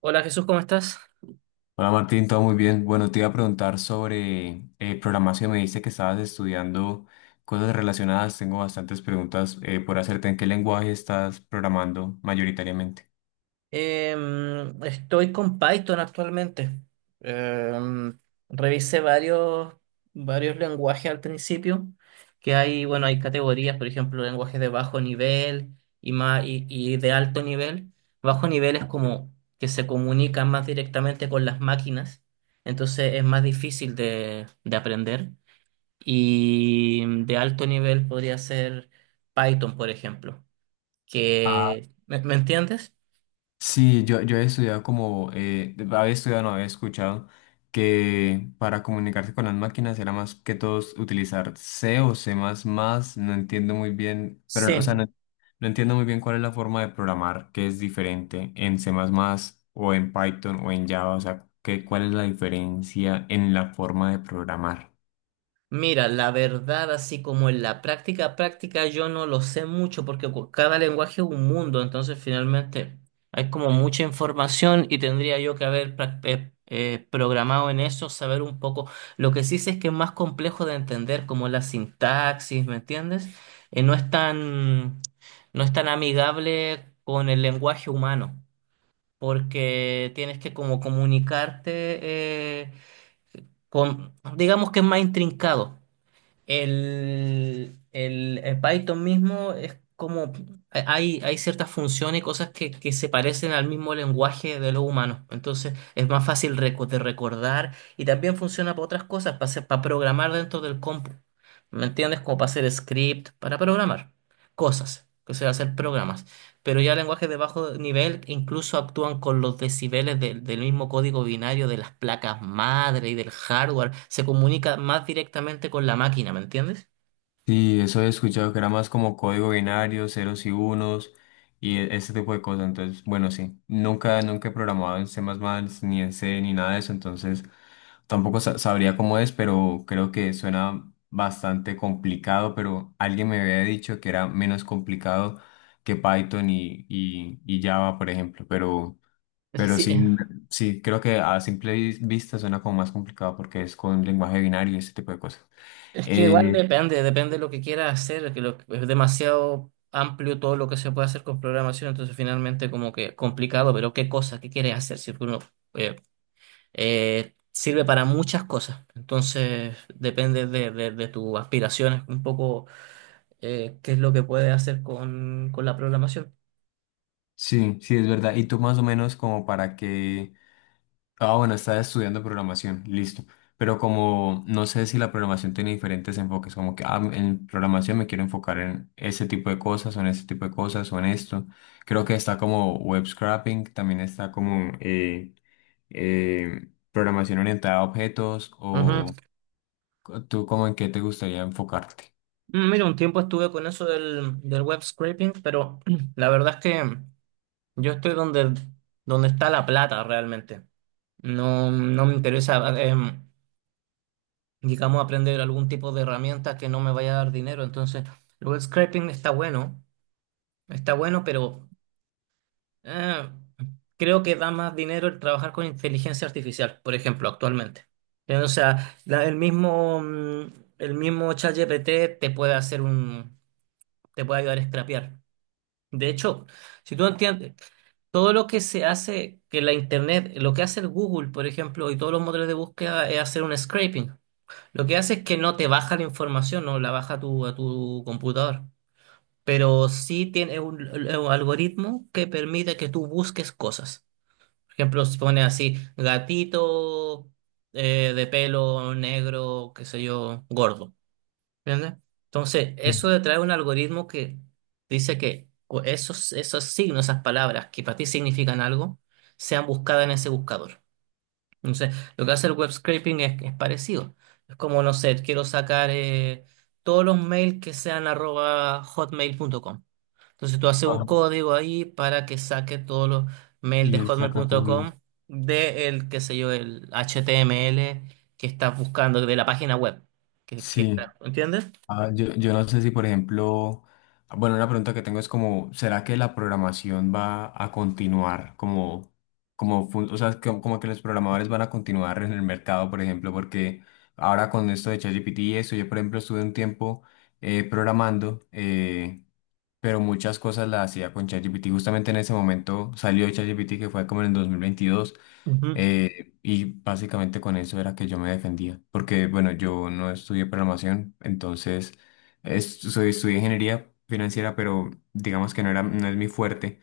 Hola Jesús, ¿cómo estás? Hola Martín, todo muy bien. Bueno, te iba a preguntar sobre programación. Me dice que estabas estudiando cosas relacionadas. Tengo bastantes preguntas por hacerte. ¿En qué lenguaje estás programando mayoritariamente? Estoy con Python actualmente. Em, revisé varios lenguajes al principio, que hay, bueno, hay categorías, por ejemplo, lenguajes de bajo nivel y de alto nivel. Bajo nivel es como que se comunican más directamente con las máquinas, entonces es más difícil de aprender. Y de alto nivel podría ser Python, por ejemplo, que, ¿me entiendes? Sí, yo he estudiado como, había estudiado, no había escuchado que para comunicarse con las máquinas era más que todos utilizar C o C++, no entiendo muy bien, pero o sea, Sí, no, no entiendo muy bien cuál es la forma de programar que es diferente en C++ o en Python o en Java, o sea, que, cuál es la diferencia en la forma de programar. mira, la verdad, así como en la práctica práctica, yo no lo sé mucho porque cada lenguaje es un mundo, entonces finalmente hay como mucha información y tendría yo que haber programado en eso, saber un poco. Lo que sí sé es que es más complejo de entender, como la sintaxis, ¿me entiendes? Eh, no es tan, no es tan amigable con el lenguaje humano, porque tienes que como comunicarte eh, con, digamos que es más intrincado. El Python mismo es como, hay ciertas funciones y cosas que se parecen al mismo lenguaje de los humanos. Entonces es más fácil de recordar y también funciona para otras cosas, para programar dentro del compu. ¿Me entiendes? Como para hacer script, para programar cosas, que sea, hacer programas. Pero ya lenguajes de bajo nivel incluso actúan con los decibeles del mismo código binario de las placas madre y del hardware. Se comunica más directamente con la máquina, ¿me entiendes? Sí, eso he escuchado que era más como código binario, ceros y unos y ese tipo de cosas. Entonces, bueno, sí, nunca he programado en C++, ni en C, ni nada de eso. Entonces, tampoco sabría cómo es, pero creo que suena bastante complicado. Pero alguien me había dicho que era menos complicado que Python y Java, por ejemplo. Pero Sí, sí, sí, creo que a simple vista suena como más complicado porque es con lenguaje binario y ese tipo de cosas. es que igual Eh, depende, depende de lo que quiera hacer, es demasiado amplio todo lo que se puede hacer con programación, entonces finalmente como que complicado, pero qué cosa, qué quieres hacer, si uno eh, sirve para muchas cosas, entonces depende de tus aspiraciones un poco, qué es lo que puede hacer con la programación. Sí, sí, es verdad. Y tú más o menos como para que... Ah, bueno, estás estudiando programación, listo. Pero como no sé si la programación tiene diferentes enfoques, como que ah, en programación me quiero enfocar en ese tipo de cosas o en ese tipo de cosas o en esto. Creo que está como web scraping, también está como programación orientada a objetos Ujú. o tú como en qué te gustaría enfocarte. Mira, un tiempo estuve con eso del web scraping, pero la verdad es que yo estoy donde está la plata realmente. No, no me interesa, digamos, aprender algún tipo de herramienta que no me vaya a dar dinero. Entonces, el web scraping está bueno, pero Eh, creo que da más dinero el trabajar con inteligencia artificial, por ejemplo, actualmente. O sea, el mismo, el mismo ChatGPT te puede ayudar a scrapear. De hecho, si tú entiendes, todo lo que se hace, que la internet, lo que hace el Google, por ejemplo, y todos los motores de búsqueda es hacer un scraping. Lo que hace es que no te baja la información, no la baja a tu computador, pero sí tiene un algoritmo que permite que tú busques cosas. Por ejemplo, se pone así, gatito de pelo negro, qué sé yo, gordo. ¿Entiendes? Entonces, Ujú. eso de traer un algoritmo que dice que esos, esos signos, esas palabras que para ti significan algo, sean buscadas en ese buscador. Entonces, lo que hace el web scraping es parecido. Es como, no sé, quiero sacar todos los mails que sean arroba hotmail.com. Entonces tú haces un Ajá. código ahí para que saque todos los mails Y de él saca todos hotmail.com los... de el, qué sé yo, el HTML que estás buscando de la página web. Sí. ¿Entiendes? Ah, yo no sé si, por ejemplo, bueno, una pregunta que tengo es como, ¿será que la programación va a continuar como, como, o sea, como, como que los programadores van a continuar en el mercado, por ejemplo, porque ahora con esto de ChatGPT y eso, yo, por ejemplo, estuve un tiempo programando. Pero muchas cosas las hacía con ChatGPT. Justamente en ese momento salió ChatGPT, que fue como en el 2022, Ujú. Y básicamente con eso era que yo me defendía, porque bueno, yo no estudié programación, entonces soy, estudié ingeniería financiera, pero digamos que no era, no es mi fuerte.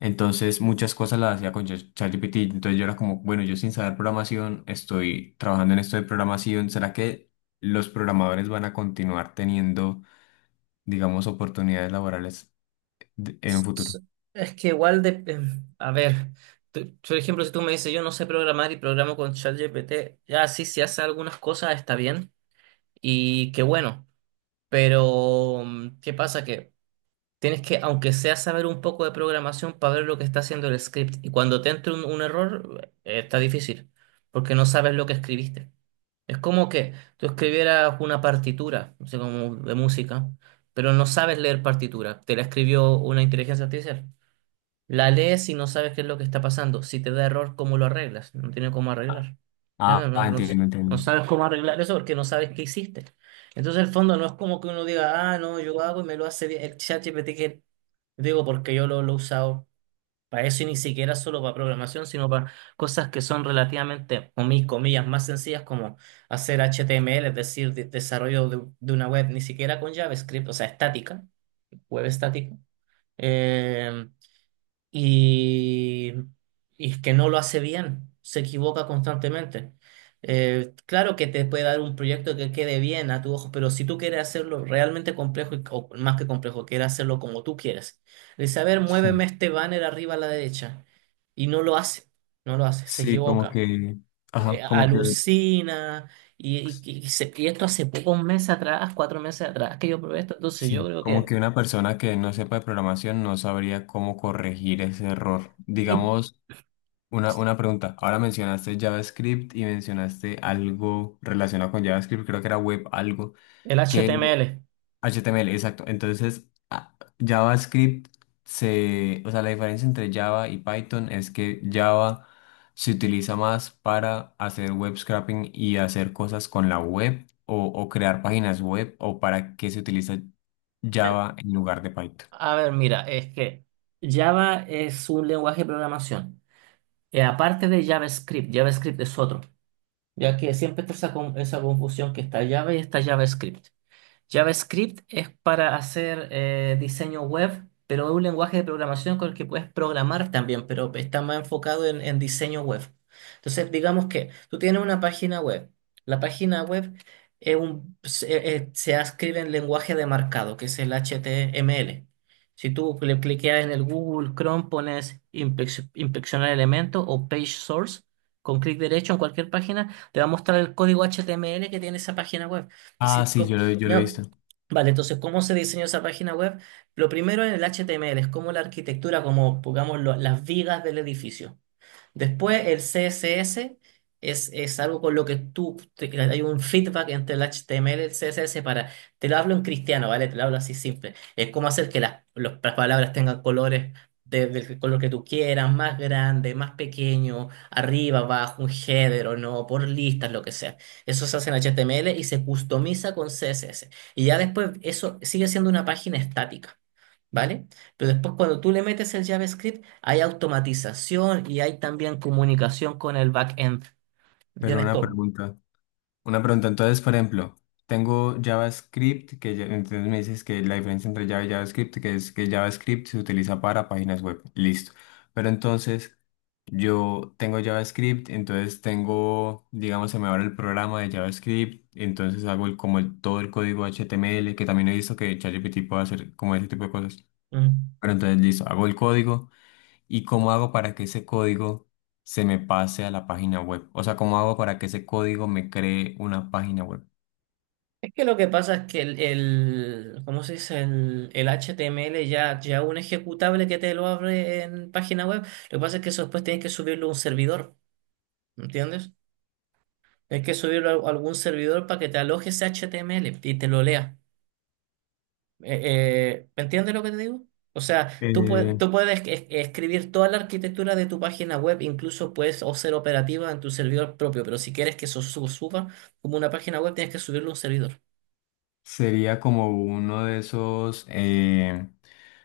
Entonces muchas cosas las hacía con ChatGPT. Entonces yo era como, bueno, yo sin saber programación estoy trabajando en esto de programación. ¿Será que los programadores van a continuar teniendo, digamos, oportunidades laborales? En un S- futuro. s- Es que igual a ver, por ejemplo, si tú me dices yo no sé programar y programo con ChatGPT, ya sí, si hace algunas cosas está bien y qué bueno, pero ¿qué pasa? Que tienes que, aunque sea saber un poco de programación para ver lo que está haciendo el script. Y cuando te entra un error, está difícil, porque no sabes lo que escribiste. Es como que tú escribieras una partitura, no sé, como de música, pero no sabes leer partitura. Te la escribió una inteligencia artificial. La lees y no sabes qué es lo que está pasando. Si te da error, ¿cómo lo arreglas? No tiene cómo arreglar. No, no, Ah, ah, entiendo, no entiendo. sabes cómo arreglar eso porque no sabes qué hiciste. Entonces, el fondo no es como que uno diga, ah, no, yo hago y me lo hace bien. El ChatGPT que digo porque yo lo he usado para eso y ni siquiera solo para programación, sino para cosas que son relativamente, o mis comillas, más sencillas como hacer HTML, es decir, desarrollo de una web, ni siquiera con JavaScript, o sea, estática, web estática. Eh, y, y es que no lo hace bien, se equivoca constantemente. Claro que te puede dar un proyecto que quede bien a tu ojo, pero si tú quieres hacerlo realmente complejo, o más que complejo, quieres hacerlo como tú quieres, le dice, a ver, Sí, muéveme este banner arriba a la derecha, y no lo hace, no lo hace, se sí, como equivoca, que, ajá, como que, alucina, y esto hace poco, un mes atrás, cuatro meses atrás, que yo probé esto, entonces yo sí, creo como que... que una persona que no sepa de programación no sabría cómo corregir ese error. Y Digamos, una pregunta. Ahora mencionaste JavaScript y mencionaste algo relacionado con JavaScript, creo que era web algo. el HTML. HTML, exacto. Entonces, JavaScript se, o sea, la diferencia entre Java y Python es que Java se utiliza más para hacer web scraping y hacer cosas con la web o crear páginas web o para qué se utiliza Java en lugar de Python. A ver, mira, es que Java es un lenguaje de programación. Y aparte de JavaScript, JavaScript es otro, ya que siempre está esa, esa confusión que está Java y está JavaScript. JavaScript es para hacer diseño web, pero es un lenguaje de programación con el que puedes programar también, pero está más enfocado en diseño web. Entonces, digamos que tú tienes una página web. La página web es se escribe en lenguaje de marcado, que es el HTML. Si tú le cliqueas en el Google Chrome, pones inspeccionar elemento o page source, con clic derecho en cualquier página, te va a mostrar el código HTML que tiene esa página web. Es Ah, decir, sí, yo lo he ya. visto. Vale, entonces, ¿cómo se diseñó esa página web? Lo primero en el HTML es como la arquitectura, como pongamos las vigas del edificio. Después, el CSS es algo con lo que que hay un feedback entre el HTML y el CSS para, te lo hablo en cristiano, ¿vale? Te lo hablo así simple. Es cómo hacer que las palabras tengan colores del color que tú quieras, más grande, más pequeño, arriba, abajo, un header o no, por listas, lo que sea. Eso se hace en HTML y se customiza con CSS. Y ya después eso sigue siendo una página estática, ¿vale? Pero después cuando tú le metes el JavaScript, hay automatización y hay también comunicación con el backend. Pero ¿Entiendes una cómo? pregunta. Una pregunta, entonces, por ejemplo, tengo JavaScript, que entonces me dices que la diferencia entre Java y JavaScript, que es que JavaScript se utiliza para páginas web, listo. Pero entonces, yo tengo JavaScript, entonces tengo, digamos, se me abre el programa de JavaScript, entonces hago el, como todo el código HTML, que también he visto que ChatGPT puede hacer como ese tipo de cosas. Mm. Pero entonces, listo, hago el código. ¿Y cómo hago para que ese código se me pase a la página web? O sea, ¿cómo hago para que ese código me cree una página web? Es que lo que pasa es que ¿cómo se dice? El HTML ya, ya un ejecutable que te lo abre en página web, lo que pasa es que eso después tienes que subirlo a un servidor, ¿entiendes? Tienes que subirlo a algún servidor para que te aloje ese HTML y te lo lea. Eh, ¿Me entiendes lo que te digo? O sea, Eh, tú puedes escribir toda la arquitectura de tu página web, incluso puedes o ser operativa en tu servidor propio, pero si quieres que eso suba como una página web, tienes que subirlo a un servidor. sería como uno de esos,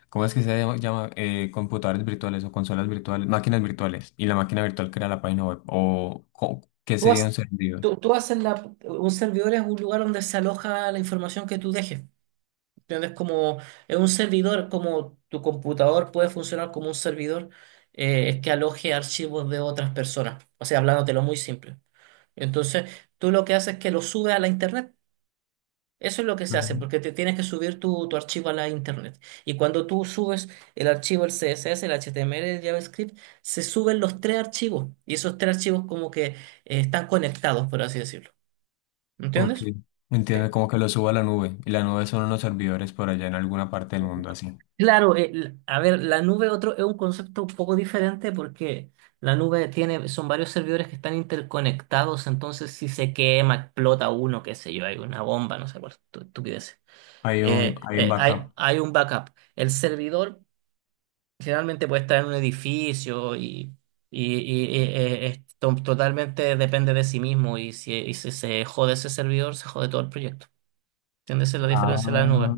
¿cómo es que se llama? Computadores virtuales o consolas virtuales, máquinas virtuales. Y la máquina virtual crea la página web. ¿O qué Tú, sería un has- servidor? Tú haces un servidor es un lugar donde se aloja la información que tú dejes. ¿Entiendes? Como es un servidor, como tu computador puede funcionar como un servidor, es que aloje archivos de otras personas. O sea, hablándotelo muy simple. Entonces, tú lo que haces es que lo subes a la internet. Eso es lo que Ah, se hace, porque te tienes que subir tu, tu archivo a la internet. Y cuando tú subes el archivo, el CSS, el HTML, el JavaScript, se suben los tres archivos. Y esos tres archivos como que están conectados, por así decirlo. ok, ¿Entiendes? entiendo, Eh, como que lo subo a la nube. Y la nube son unos servidores por allá en alguna parte del mundo así. Claro, a ver, la nube otro, es un concepto un poco diferente porque la nube tiene, son varios servidores que están interconectados, entonces si se quema, explota uno, qué sé yo, hay una bomba, no sé cuál estupidez. Hay un backup. Hay un backup. El servidor generalmente puede estar en un edificio y es totalmente depende de sí mismo y si se jode ese servidor, se jode todo el proyecto. ¿Entiendes? Esa es la Ah, diferencia de la nube.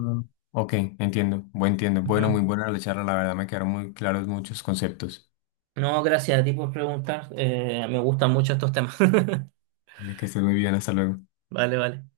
ok, entiendo. Bueno, entiendo. Bueno, Ujú. muy buena la charla, la verdad me quedaron muy claros muchos conceptos. No, gracias a ti por preguntar. Me gustan mucho estos temas. Dale, que estés muy bien, hasta luego. Vale, vale.